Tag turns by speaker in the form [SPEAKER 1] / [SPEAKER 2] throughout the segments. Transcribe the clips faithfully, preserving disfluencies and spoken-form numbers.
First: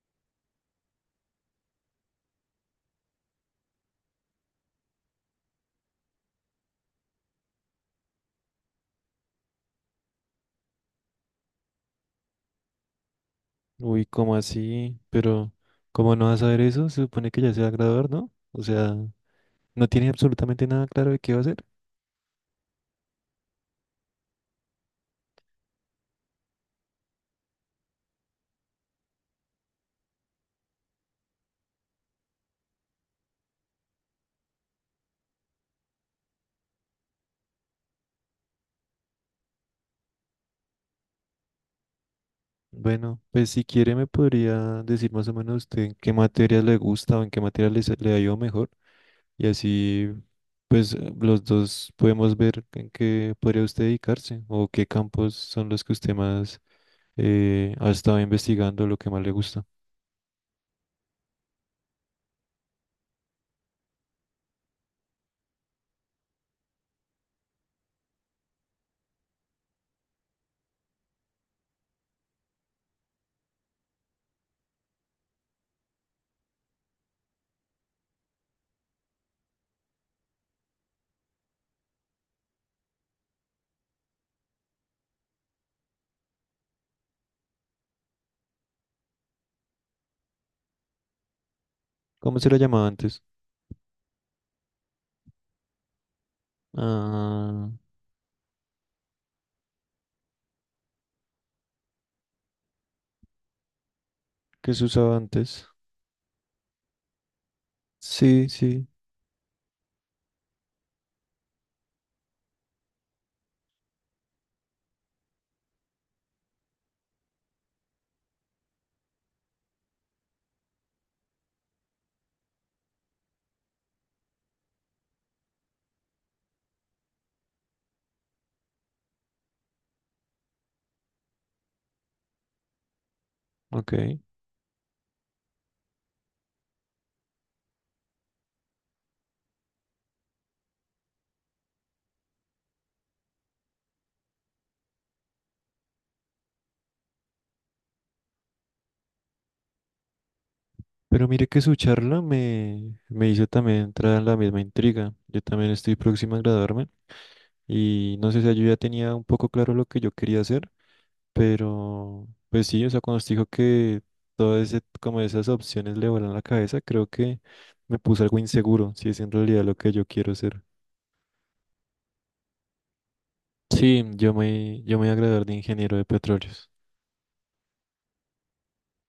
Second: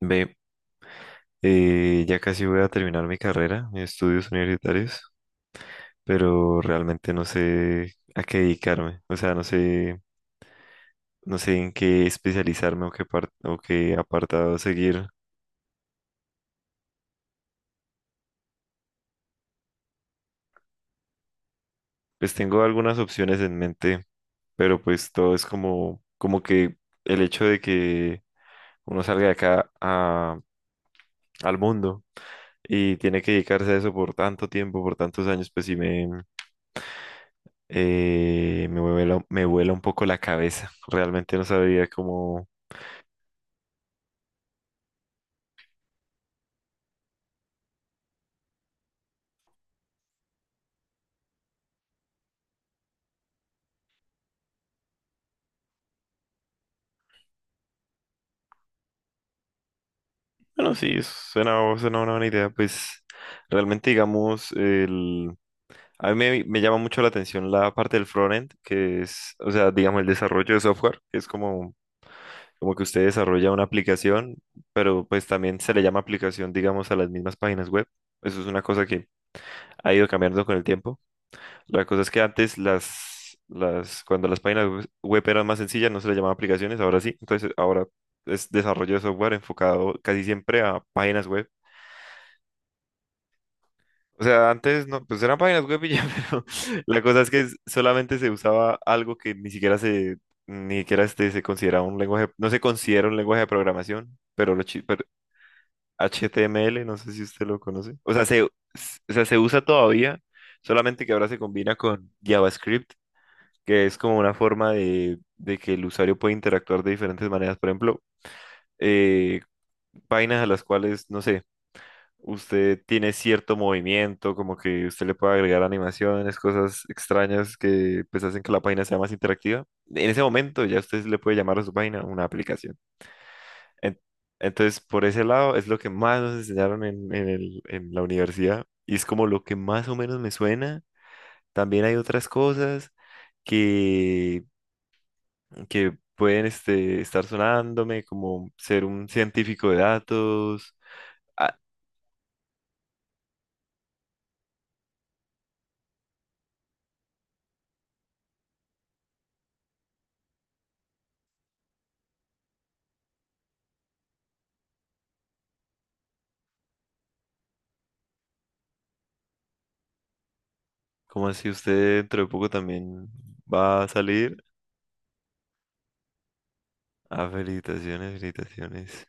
[SPEAKER 1] Ve, eh, ya casi voy a terminar mi carrera, mis estudios universitarios, pero realmente no sé a qué dedicarme. O sea, no sé, no sé en qué especializarme o qué par- o qué
[SPEAKER 2] Uy, ¿cómo
[SPEAKER 1] apartado
[SPEAKER 2] así?
[SPEAKER 1] seguir.
[SPEAKER 2] Pero, ¿cómo no vas a ver eso? Se supone que ya se va a graduar, ¿no? O sea, no tiene absolutamente nada claro de qué va a hacer.
[SPEAKER 1] Pues tengo algunas opciones en mente, pero pues todo es como, como que el hecho de que uno salga de acá a- al mundo y tiene que dedicarse a eso por tanto tiempo, por tantos años, pues sí. Eh, me vuela, me vuela un poco la cabeza. Realmente no sabría cómo.
[SPEAKER 2] Bueno, pues si quiere me podría decir más o menos usted en qué materias le gusta o en qué materias le, se- le ha ido mejor. Y así, pues eh, los dos podemos ver en qué podría usted dedicarse o qué campos son los que usted más eh, ha estado investigando, lo que más le gusta.
[SPEAKER 1] Bueno, sí, suena, suena una buena idea. Pues realmente, digamos, el... a mí me, me llama mucho la atención la parte del frontend, que es, o sea, digamos, el desarrollo de software, que es como, como que usted desarrolla una aplicación, pero pues también se le llama aplicación, digamos, a las mismas páginas web. Eso es una cosa que ha ido cambiando con el tiempo. La cosa es que antes las, las, cuando las páginas web web eran más sencillas, no se les llamaba aplicaciones, ahora sí. Entonces ahora es desarrollo de software enfocado casi siempre a páginas web.
[SPEAKER 2] ¿Cómo se le llamaba antes?
[SPEAKER 1] O sea, antes no, pues eran páginas web y ya, pero la cosa es que es-
[SPEAKER 2] Ah,
[SPEAKER 1] solamente se usaba algo que ni siquiera se, ni siquiera este, se considera un lenguaje, no se considera un lenguaje de programación, pero, lo,
[SPEAKER 2] ¿qué
[SPEAKER 1] chi-
[SPEAKER 2] se
[SPEAKER 1] pero
[SPEAKER 2] usaba antes?
[SPEAKER 1] H T M L, no sé si usted lo conoce. O sea, se,
[SPEAKER 2] Sí, sí,
[SPEAKER 1] s- o sea, se usa todavía, solamente que ahora se combina con JavaScript, que es como una forma de, de que el usuario puede interactuar de diferentes maneras. Por ejemplo, eh, vainas a las cuales, no sé, usted tiene cierto movimiento, como que usted le puede agregar animaciones, cosas extrañas que pues hacen que la página sea más interactiva. En ese momento ya usted le puede llamar a su página una aplicación.
[SPEAKER 2] ok.
[SPEAKER 1] En- entonces, por ese lado es lo que más nos enseñaron en, en el- en la universidad, y es como lo que más o menos me suena. También hay otras cosas que que pueden este, estar sonándome, como ser un científico de datos.
[SPEAKER 2] Pero mire
[SPEAKER 1] Ah,
[SPEAKER 2] que su charla me, me hizo también entrar en la misma intriga. Yo también estoy próxima a graduarme y no sé si yo ya tenía un poco claro lo que yo quería hacer, pero pues sí, o sea, cuando usted dijo que todas ese, como esas opciones le volaron la cabeza, creo que me puse algo inseguro, si es en realidad lo que yo quiero hacer.
[SPEAKER 1] ¿como así? Usted dentro de poco también va a
[SPEAKER 2] Sí, yo
[SPEAKER 1] salir.
[SPEAKER 2] me, yo me voy a graduar de ingeniero de petróleos.
[SPEAKER 1] Ah, felicitaciones, felicitaciones.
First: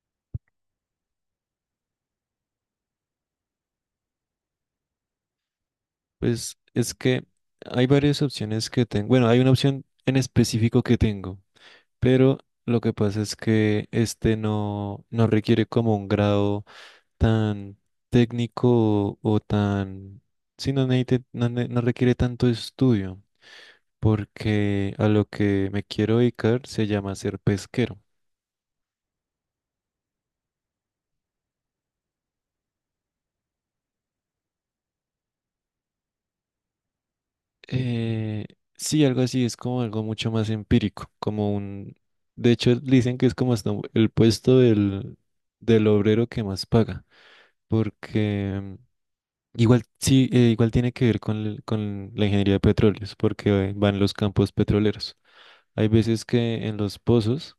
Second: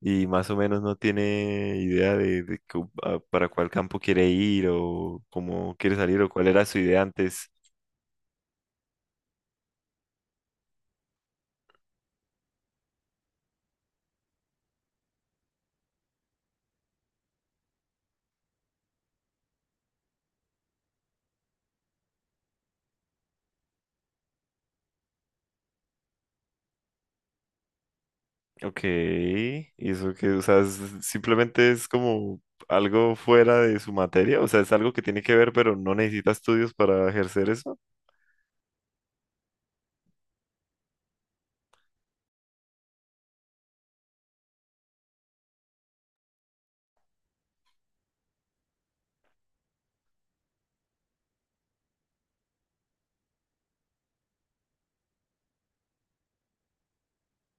[SPEAKER 1] Y más o menos no tiene idea de, de cu- a- para cuál campo quiere ir o cómo quiere salir o cuál
[SPEAKER 2] Pues
[SPEAKER 1] era su
[SPEAKER 2] es
[SPEAKER 1] idea
[SPEAKER 2] que
[SPEAKER 1] antes.
[SPEAKER 2] hay varias opciones que tengo. Bueno, hay una opción en específico que tengo. Pero lo que pasa es que este no, no requiere como un grado tan técnico o, o tan... Sí, no, necesite- no, ne- no requiere tanto estudio, porque a lo que me quiero dedicar se llama ser pesquero.
[SPEAKER 1] Ok, y eso que, o sea, es- simplemente es como algo fuera de su materia, o sea, es algo que tiene que ver, pero no necesita estudios para ejercer eso.
[SPEAKER 2] Eh, sí, algo así, es como algo mucho más empírico, como un... De hecho, dicen que es como hasta el puesto del, del obrero que más paga, porque... Igual sí, eh, igual tiene que ver con, el- con la ingeniería de petróleos, porque eh, van los campos petroleros. Hay veces que en los pozos,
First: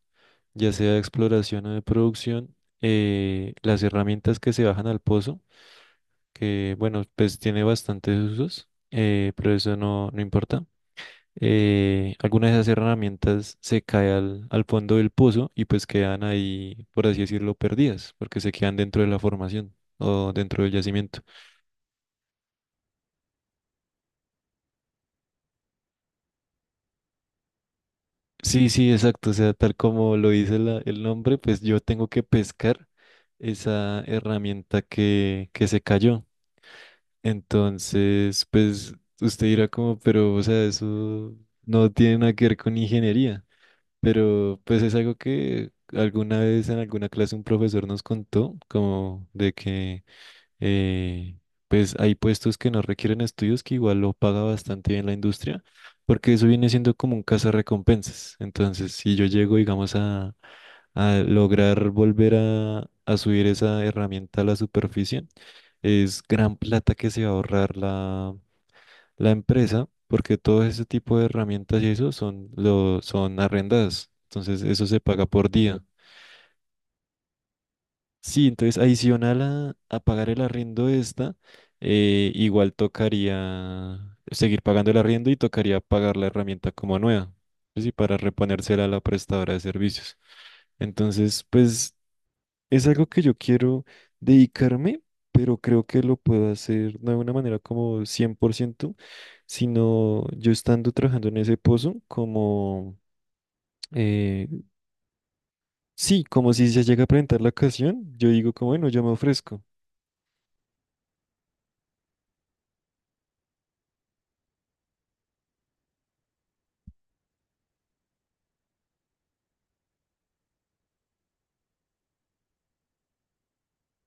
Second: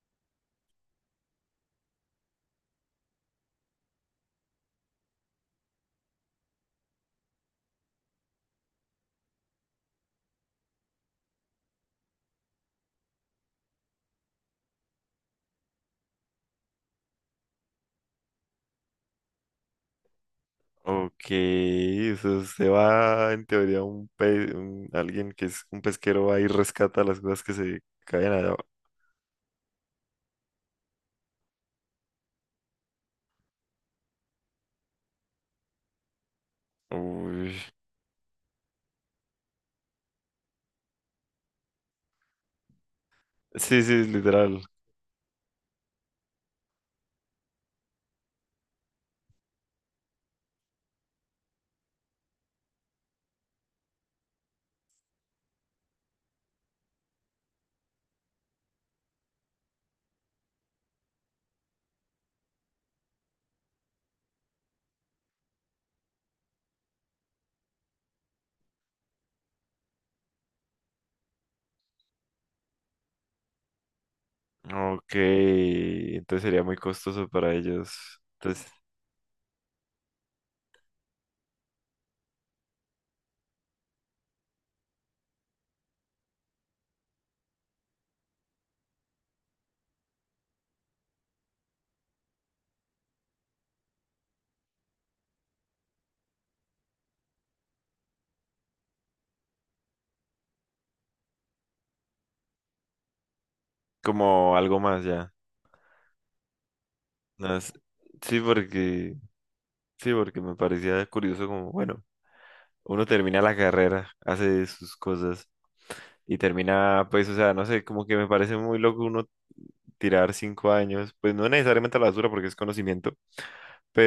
[SPEAKER 2] ya sea de exploración o de producción, eh, las herramientas que se bajan al pozo, que bueno, pues tiene bastantes usos, eh, pero eso no, no importa. Eh, algunas de esas herramientas se caen al, al fondo del pozo y pues quedan ahí, por así decirlo, perdidas, porque se quedan dentro de la formación o dentro del
[SPEAKER 1] Ok,
[SPEAKER 2] yacimiento.
[SPEAKER 1] o sea, usted va en teoría un, pe- un- alguien que es un pesquero va y rescata las cosas que se caen allá.
[SPEAKER 2] Sí, sí, exacto. O sea, tal como lo dice la- el nombre, pues yo tengo que pescar esa herramienta que, que se cayó.
[SPEAKER 1] Uy.
[SPEAKER 2] Entonces, pues usted dirá como, pero, o sea, eso no tiene nada que ver con ingeniería.
[SPEAKER 1] Sí, sí, literal.
[SPEAKER 2] Pero, pues es algo que alguna vez en alguna clase un profesor nos contó, como de que eh, pues hay puestos que no requieren estudios que igual lo paga bastante bien la industria, porque eso viene siendo como un cazarrecompensas. Entonces, si yo llego, digamos, a, a lograr volver a, a subir esa herramienta a la superficie, es gran plata que se va a ahorrar la, la empresa, porque todo ese tipo de herramientas y eso son, lo, son arrendadas. Entonces, eso se
[SPEAKER 1] Ok,
[SPEAKER 2] paga por día.
[SPEAKER 1] entonces sería muy costoso para ellos.
[SPEAKER 2] Sí,
[SPEAKER 1] Entonces,
[SPEAKER 2] entonces adicional a, a pagar el arriendo de esta, eh, igual tocaría seguir pagando el arriendo y tocaría pagar la herramienta como nueva, ¿sí? Para reponérsela a la prestadora de servicios. Entonces, pues es algo que yo quiero dedicarme, pero creo que lo puedo hacer no de una manera como cien por ciento, sino yo estando trabajando en ese pozo, como, eh,
[SPEAKER 1] como algo más ya.
[SPEAKER 2] sí, como si se llega a presentar la
[SPEAKER 1] No es-
[SPEAKER 2] ocasión, yo
[SPEAKER 1] Sí,
[SPEAKER 2] digo como, bueno, yo me
[SPEAKER 1] porque
[SPEAKER 2] ofrezco.
[SPEAKER 1] sí, porque me parecía curioso como, bueno, uno termina la carrera, hace sus cosas y termina, pues, o sea, no sé, como que me parece muy loco uno tirar cinco años, pues no necesariamente a la basura porque es conocimiento,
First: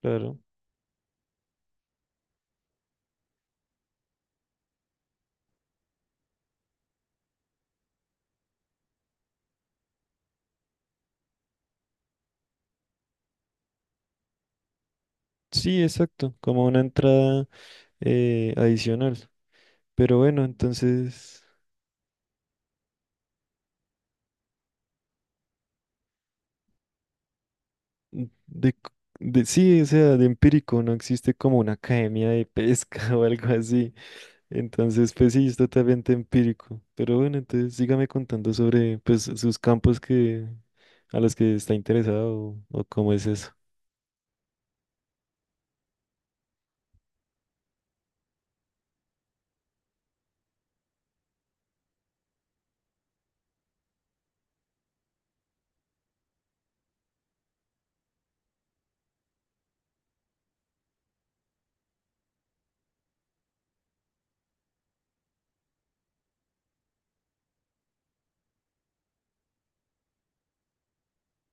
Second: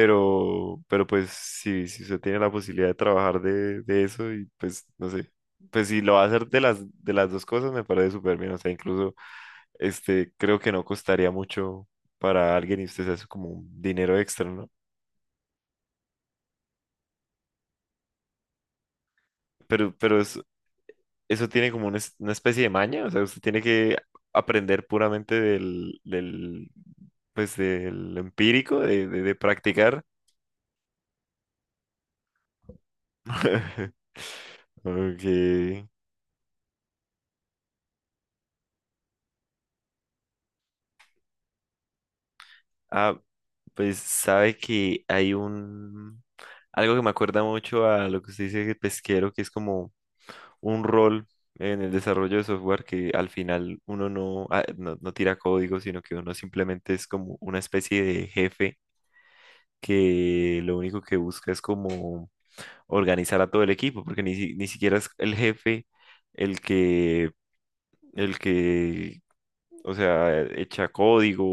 [SPEAKER 2] Claro.
[SPEAKER 1] pero pues si, si usted tiene la posibilidad de trabajar de, de eso, y pues no sé, pues si lo va a hacer de las, de las dos cosas me parece súper bien, o sea, incluso este, creo que no costaría mucho para alguien y usted se hace como un dinero extra, ¿no?
[SPEAKER 2] Sí, exacto, como una entrada eh, adicional.
[SPEAKER 1] Pero,
[SPEAKER 2] Pero
[SPEAKER 1] pero es-
[SPEAKER 2] bueno, entonces,
[SPEAKER 1] eso tiene como una, es- una especie de maña, o sea, usted tiene que aprender puramente del, del, pues del
[SPEAKER 2] mm, de, c-
[SPEAKER 1] empírico, de, de de
[SPEAKER 2] de- sí, o
[SPEAKER 1] practicar.
[SPEAKER 2] sea, de empírico no existe como una academia de pesca o algo así. Entonces, pues sí, es
[SPEAKER 1] Okay.
[SPEAKER 2] totalmente empírico. Pero bueno, entonces sígame contando sobre pues sus campos que a los que está interesado o, o cómo
[SPEAKER 1] Ah,
[SPEAKER 2] es eso.
[SPEAKER 1] pues sabe que hay un algo que me acuerda mucho a lo que usted dice de pesquero, que es como un rol en el desarrollo de software que al final uno no, ah, no, no tira código, sino que uno simplemente es como una especie de jefe, que lo único que busca es como organizar a todo el equipo, porque ni, si- ni siquiera es el jefe el que el que O sea, e-, echa código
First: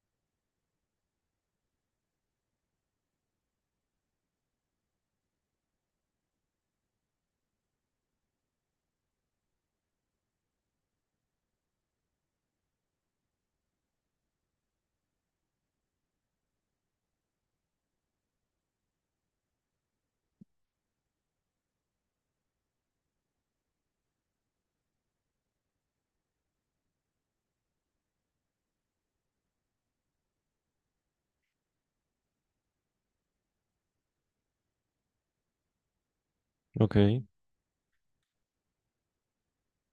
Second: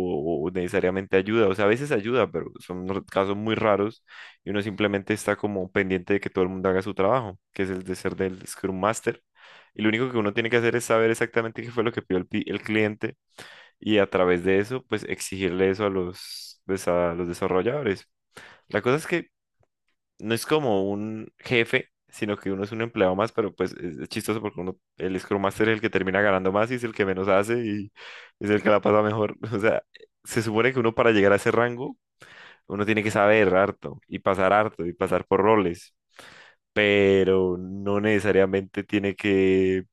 [SPEAKER 1] o necesariamente ayuda. O sea, a veces ayuda, pero son r- casos muy raros, y uno simplemente está como pendiente de que todo el mundo haga su trabajo, que es el de ser del Scrum Master. Y lo único que uno tiene que hacer es saber exactamente qué fue lo que pidió el, pi- el cliente, y a través de eso, pues exigirle eso a los, pues, a los desarrolladores. La cosa es que no es como un jefe, sino que uno es un empleado más, pero pues es, es chistoso, porque uno, el Scrum Master es el que termina ganando más y es el que menos hace y es el que la pasa mejor. O sea, se supone que uno para llegar a ese rango, uno tiene que saber harto y pasar harto y pasar por roles.
[SPEAKER 2] Ok.
[SPEAKER 1] Pero no necesariamente tiene que,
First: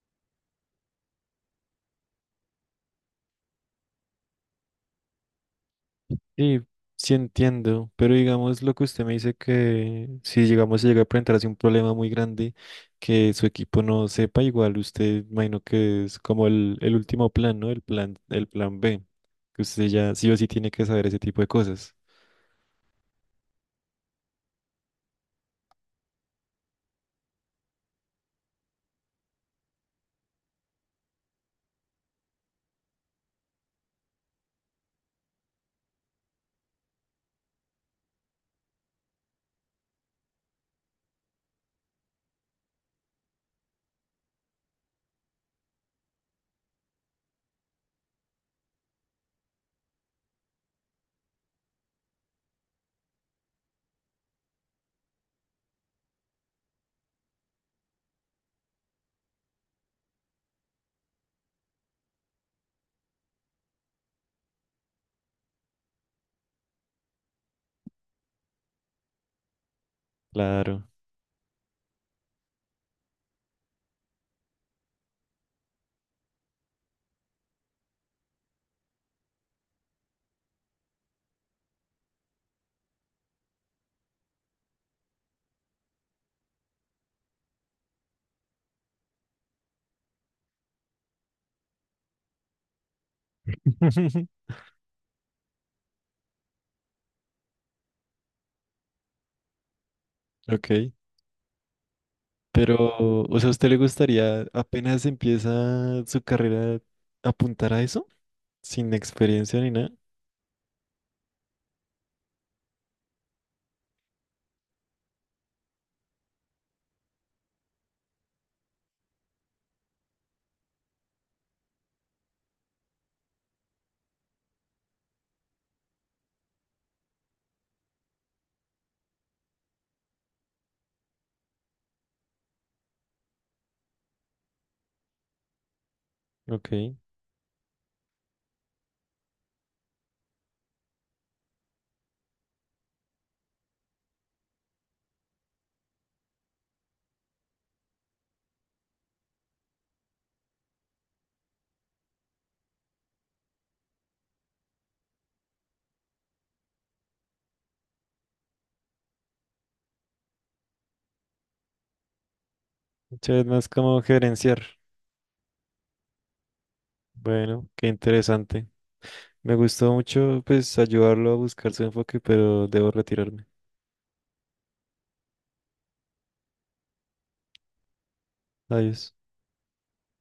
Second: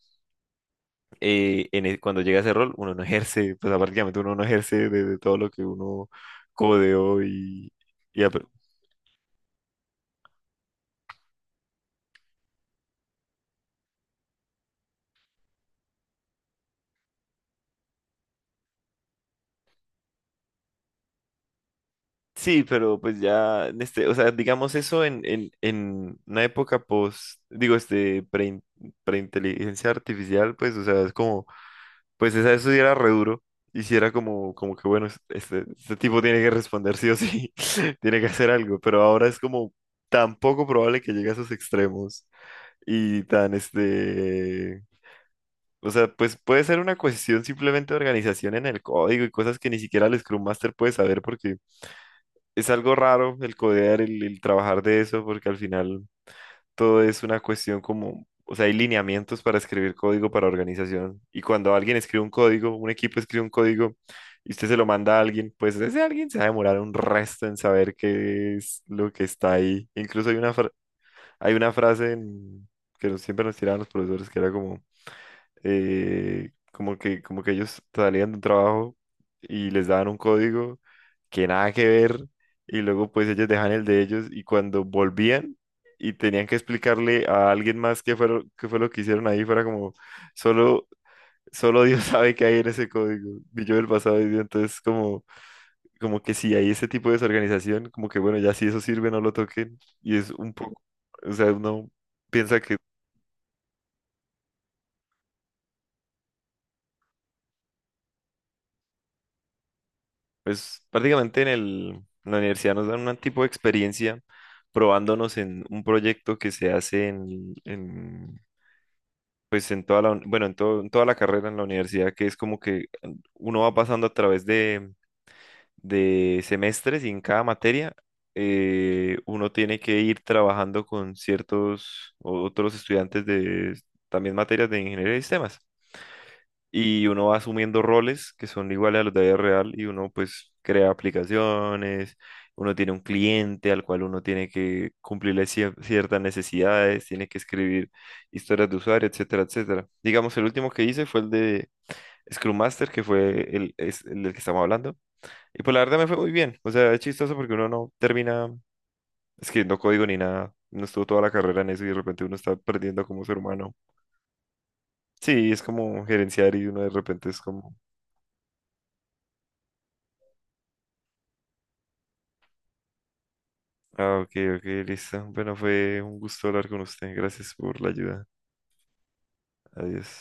[SPEAKER 1] eh, en e- cuando llega a ese rol, uno no ejerce, pues prácticamente uno no ejerce de, de todo lo que uno
[SPEAKER 2] Sí, sí
[SPEAKER 1] codeó y,
[SPEAKER 2] entiendo, pero digamos lo que usted me dice que si llegamos a llegar a presentarse un problema muy grande que su equipo no sepa, igual usted imagino que es como el, el último plan, ¿no? El plan, el plan be, que usted ya sí o sí tiene que saber ese tipo de cosas.
[SPEAKER 1] sí, pero pues ya, en este, o sea, digamos eso en, en, en una época post, digo, este, pre, preinteligencia artificial, pues, o sea, es como, pues esa eso sí era re duro, y si era como, como que bueno, es- este, este tipo tiene que responder sí o sí, tiene que hacer algo, pero ahora es como tan poco probable que llegue a esos extremos, y tan, este, o sea, pues puede ser una cuestión simplemente de organización en el código y cosas que ni siquiera el Scrum Master puede saber, porque es algo raro el codear, el, el trabajar de eso, porque al final todo es una cuestión como, o sea, hay lineamientos para escribir código, para organización. Y cuando alguien escribe un código, un equipo escribe un código y usted se lo manda a alguien, pues ese alguien se va a demorar un resto en saber qué es lo que está ahí. Incluso hay una, fra-
[SPEAKER 2] Claro.
[SPEAKER 1] hay una frase en- que nos- siempre nos tiraban los profesores, que era como eh, como que, como que ellos salían de un trabajo y les daban un código que nada que ver, y luego pues ellos dejan el de ellos y cuando volvían y tenían que explicarle a alguien más qué fue, lo- qué fue lo que hicieron ahí, fuera como solo, solo Dios sabe qué hay en ese código, y yo del pasado, y entonces como, como que si hay ese tipo de desorganización, como que bueno, ya si eso sirve no lo toquen, y es un poco,
[SPEAKER 2] Ok,
[SPEAKER 1] o sea, uno piensa que.
[SPEAKER 2] pero o sea, ¿a usted le gustaría apenas empieza su carrera apuntar a eso? Sin experiencia ni nada.
[SPEAKER 1] Pues prácticamente en el, en la universidad nos dan un tipo de experiencia, probándonos en un proyecto que se hace en, en, pues en toda la, uni- bueno, en todo- en toda la carrera en la universidad, que es como que uno va pasando a través de, de semestres, y en cada materia eh, uno tiene que ir trabajando con ciertos o- otros estudiantes de también materias de ingeniería de sistemas,
[SPEAKER 2] Ok.
[SPEAKER 1] y uno va asumiendo roles que son iguales a los de la vida real y uno pues crea aplicaciones, uno tiene un cliente al cual uno tiene que cumplirle cier- ciertas necesidades, tiene que escribir historias de usuario, etcétera, etcétera. Digamos, el último que hice fue el de Scrum Master, que fue el, es el del que estamos hablando. Y pues la verdad me fue muy bien. O sea, es chistoso porque uno no termina escribiendo código ni nada. No estuvo toda la carrera en eso y de repente uno está perdiendo como ser
[SPEAKER 2] Muchas más
[SPEAKER 1] humano.
[SPEAKER 2] como gerenciar.
[SPEAKER 1] Sí, es como gerenciar y uno de repente es
[SPEAKER 2] Bueno,
[SPEAKER 1] como.
[SPEAKER 2] qué interesante. Me gustó mucho, pues, ayudarlo a buscar su enfoque, pero debo retirarme.
[SPEAKER 1] Ah, ok, ok, listo. Bueno, fue un gusto hablar con usted. Gracias por la ayuda.
[SPEAKER 2] Adiós.
[SPEAKER 1] Adiós.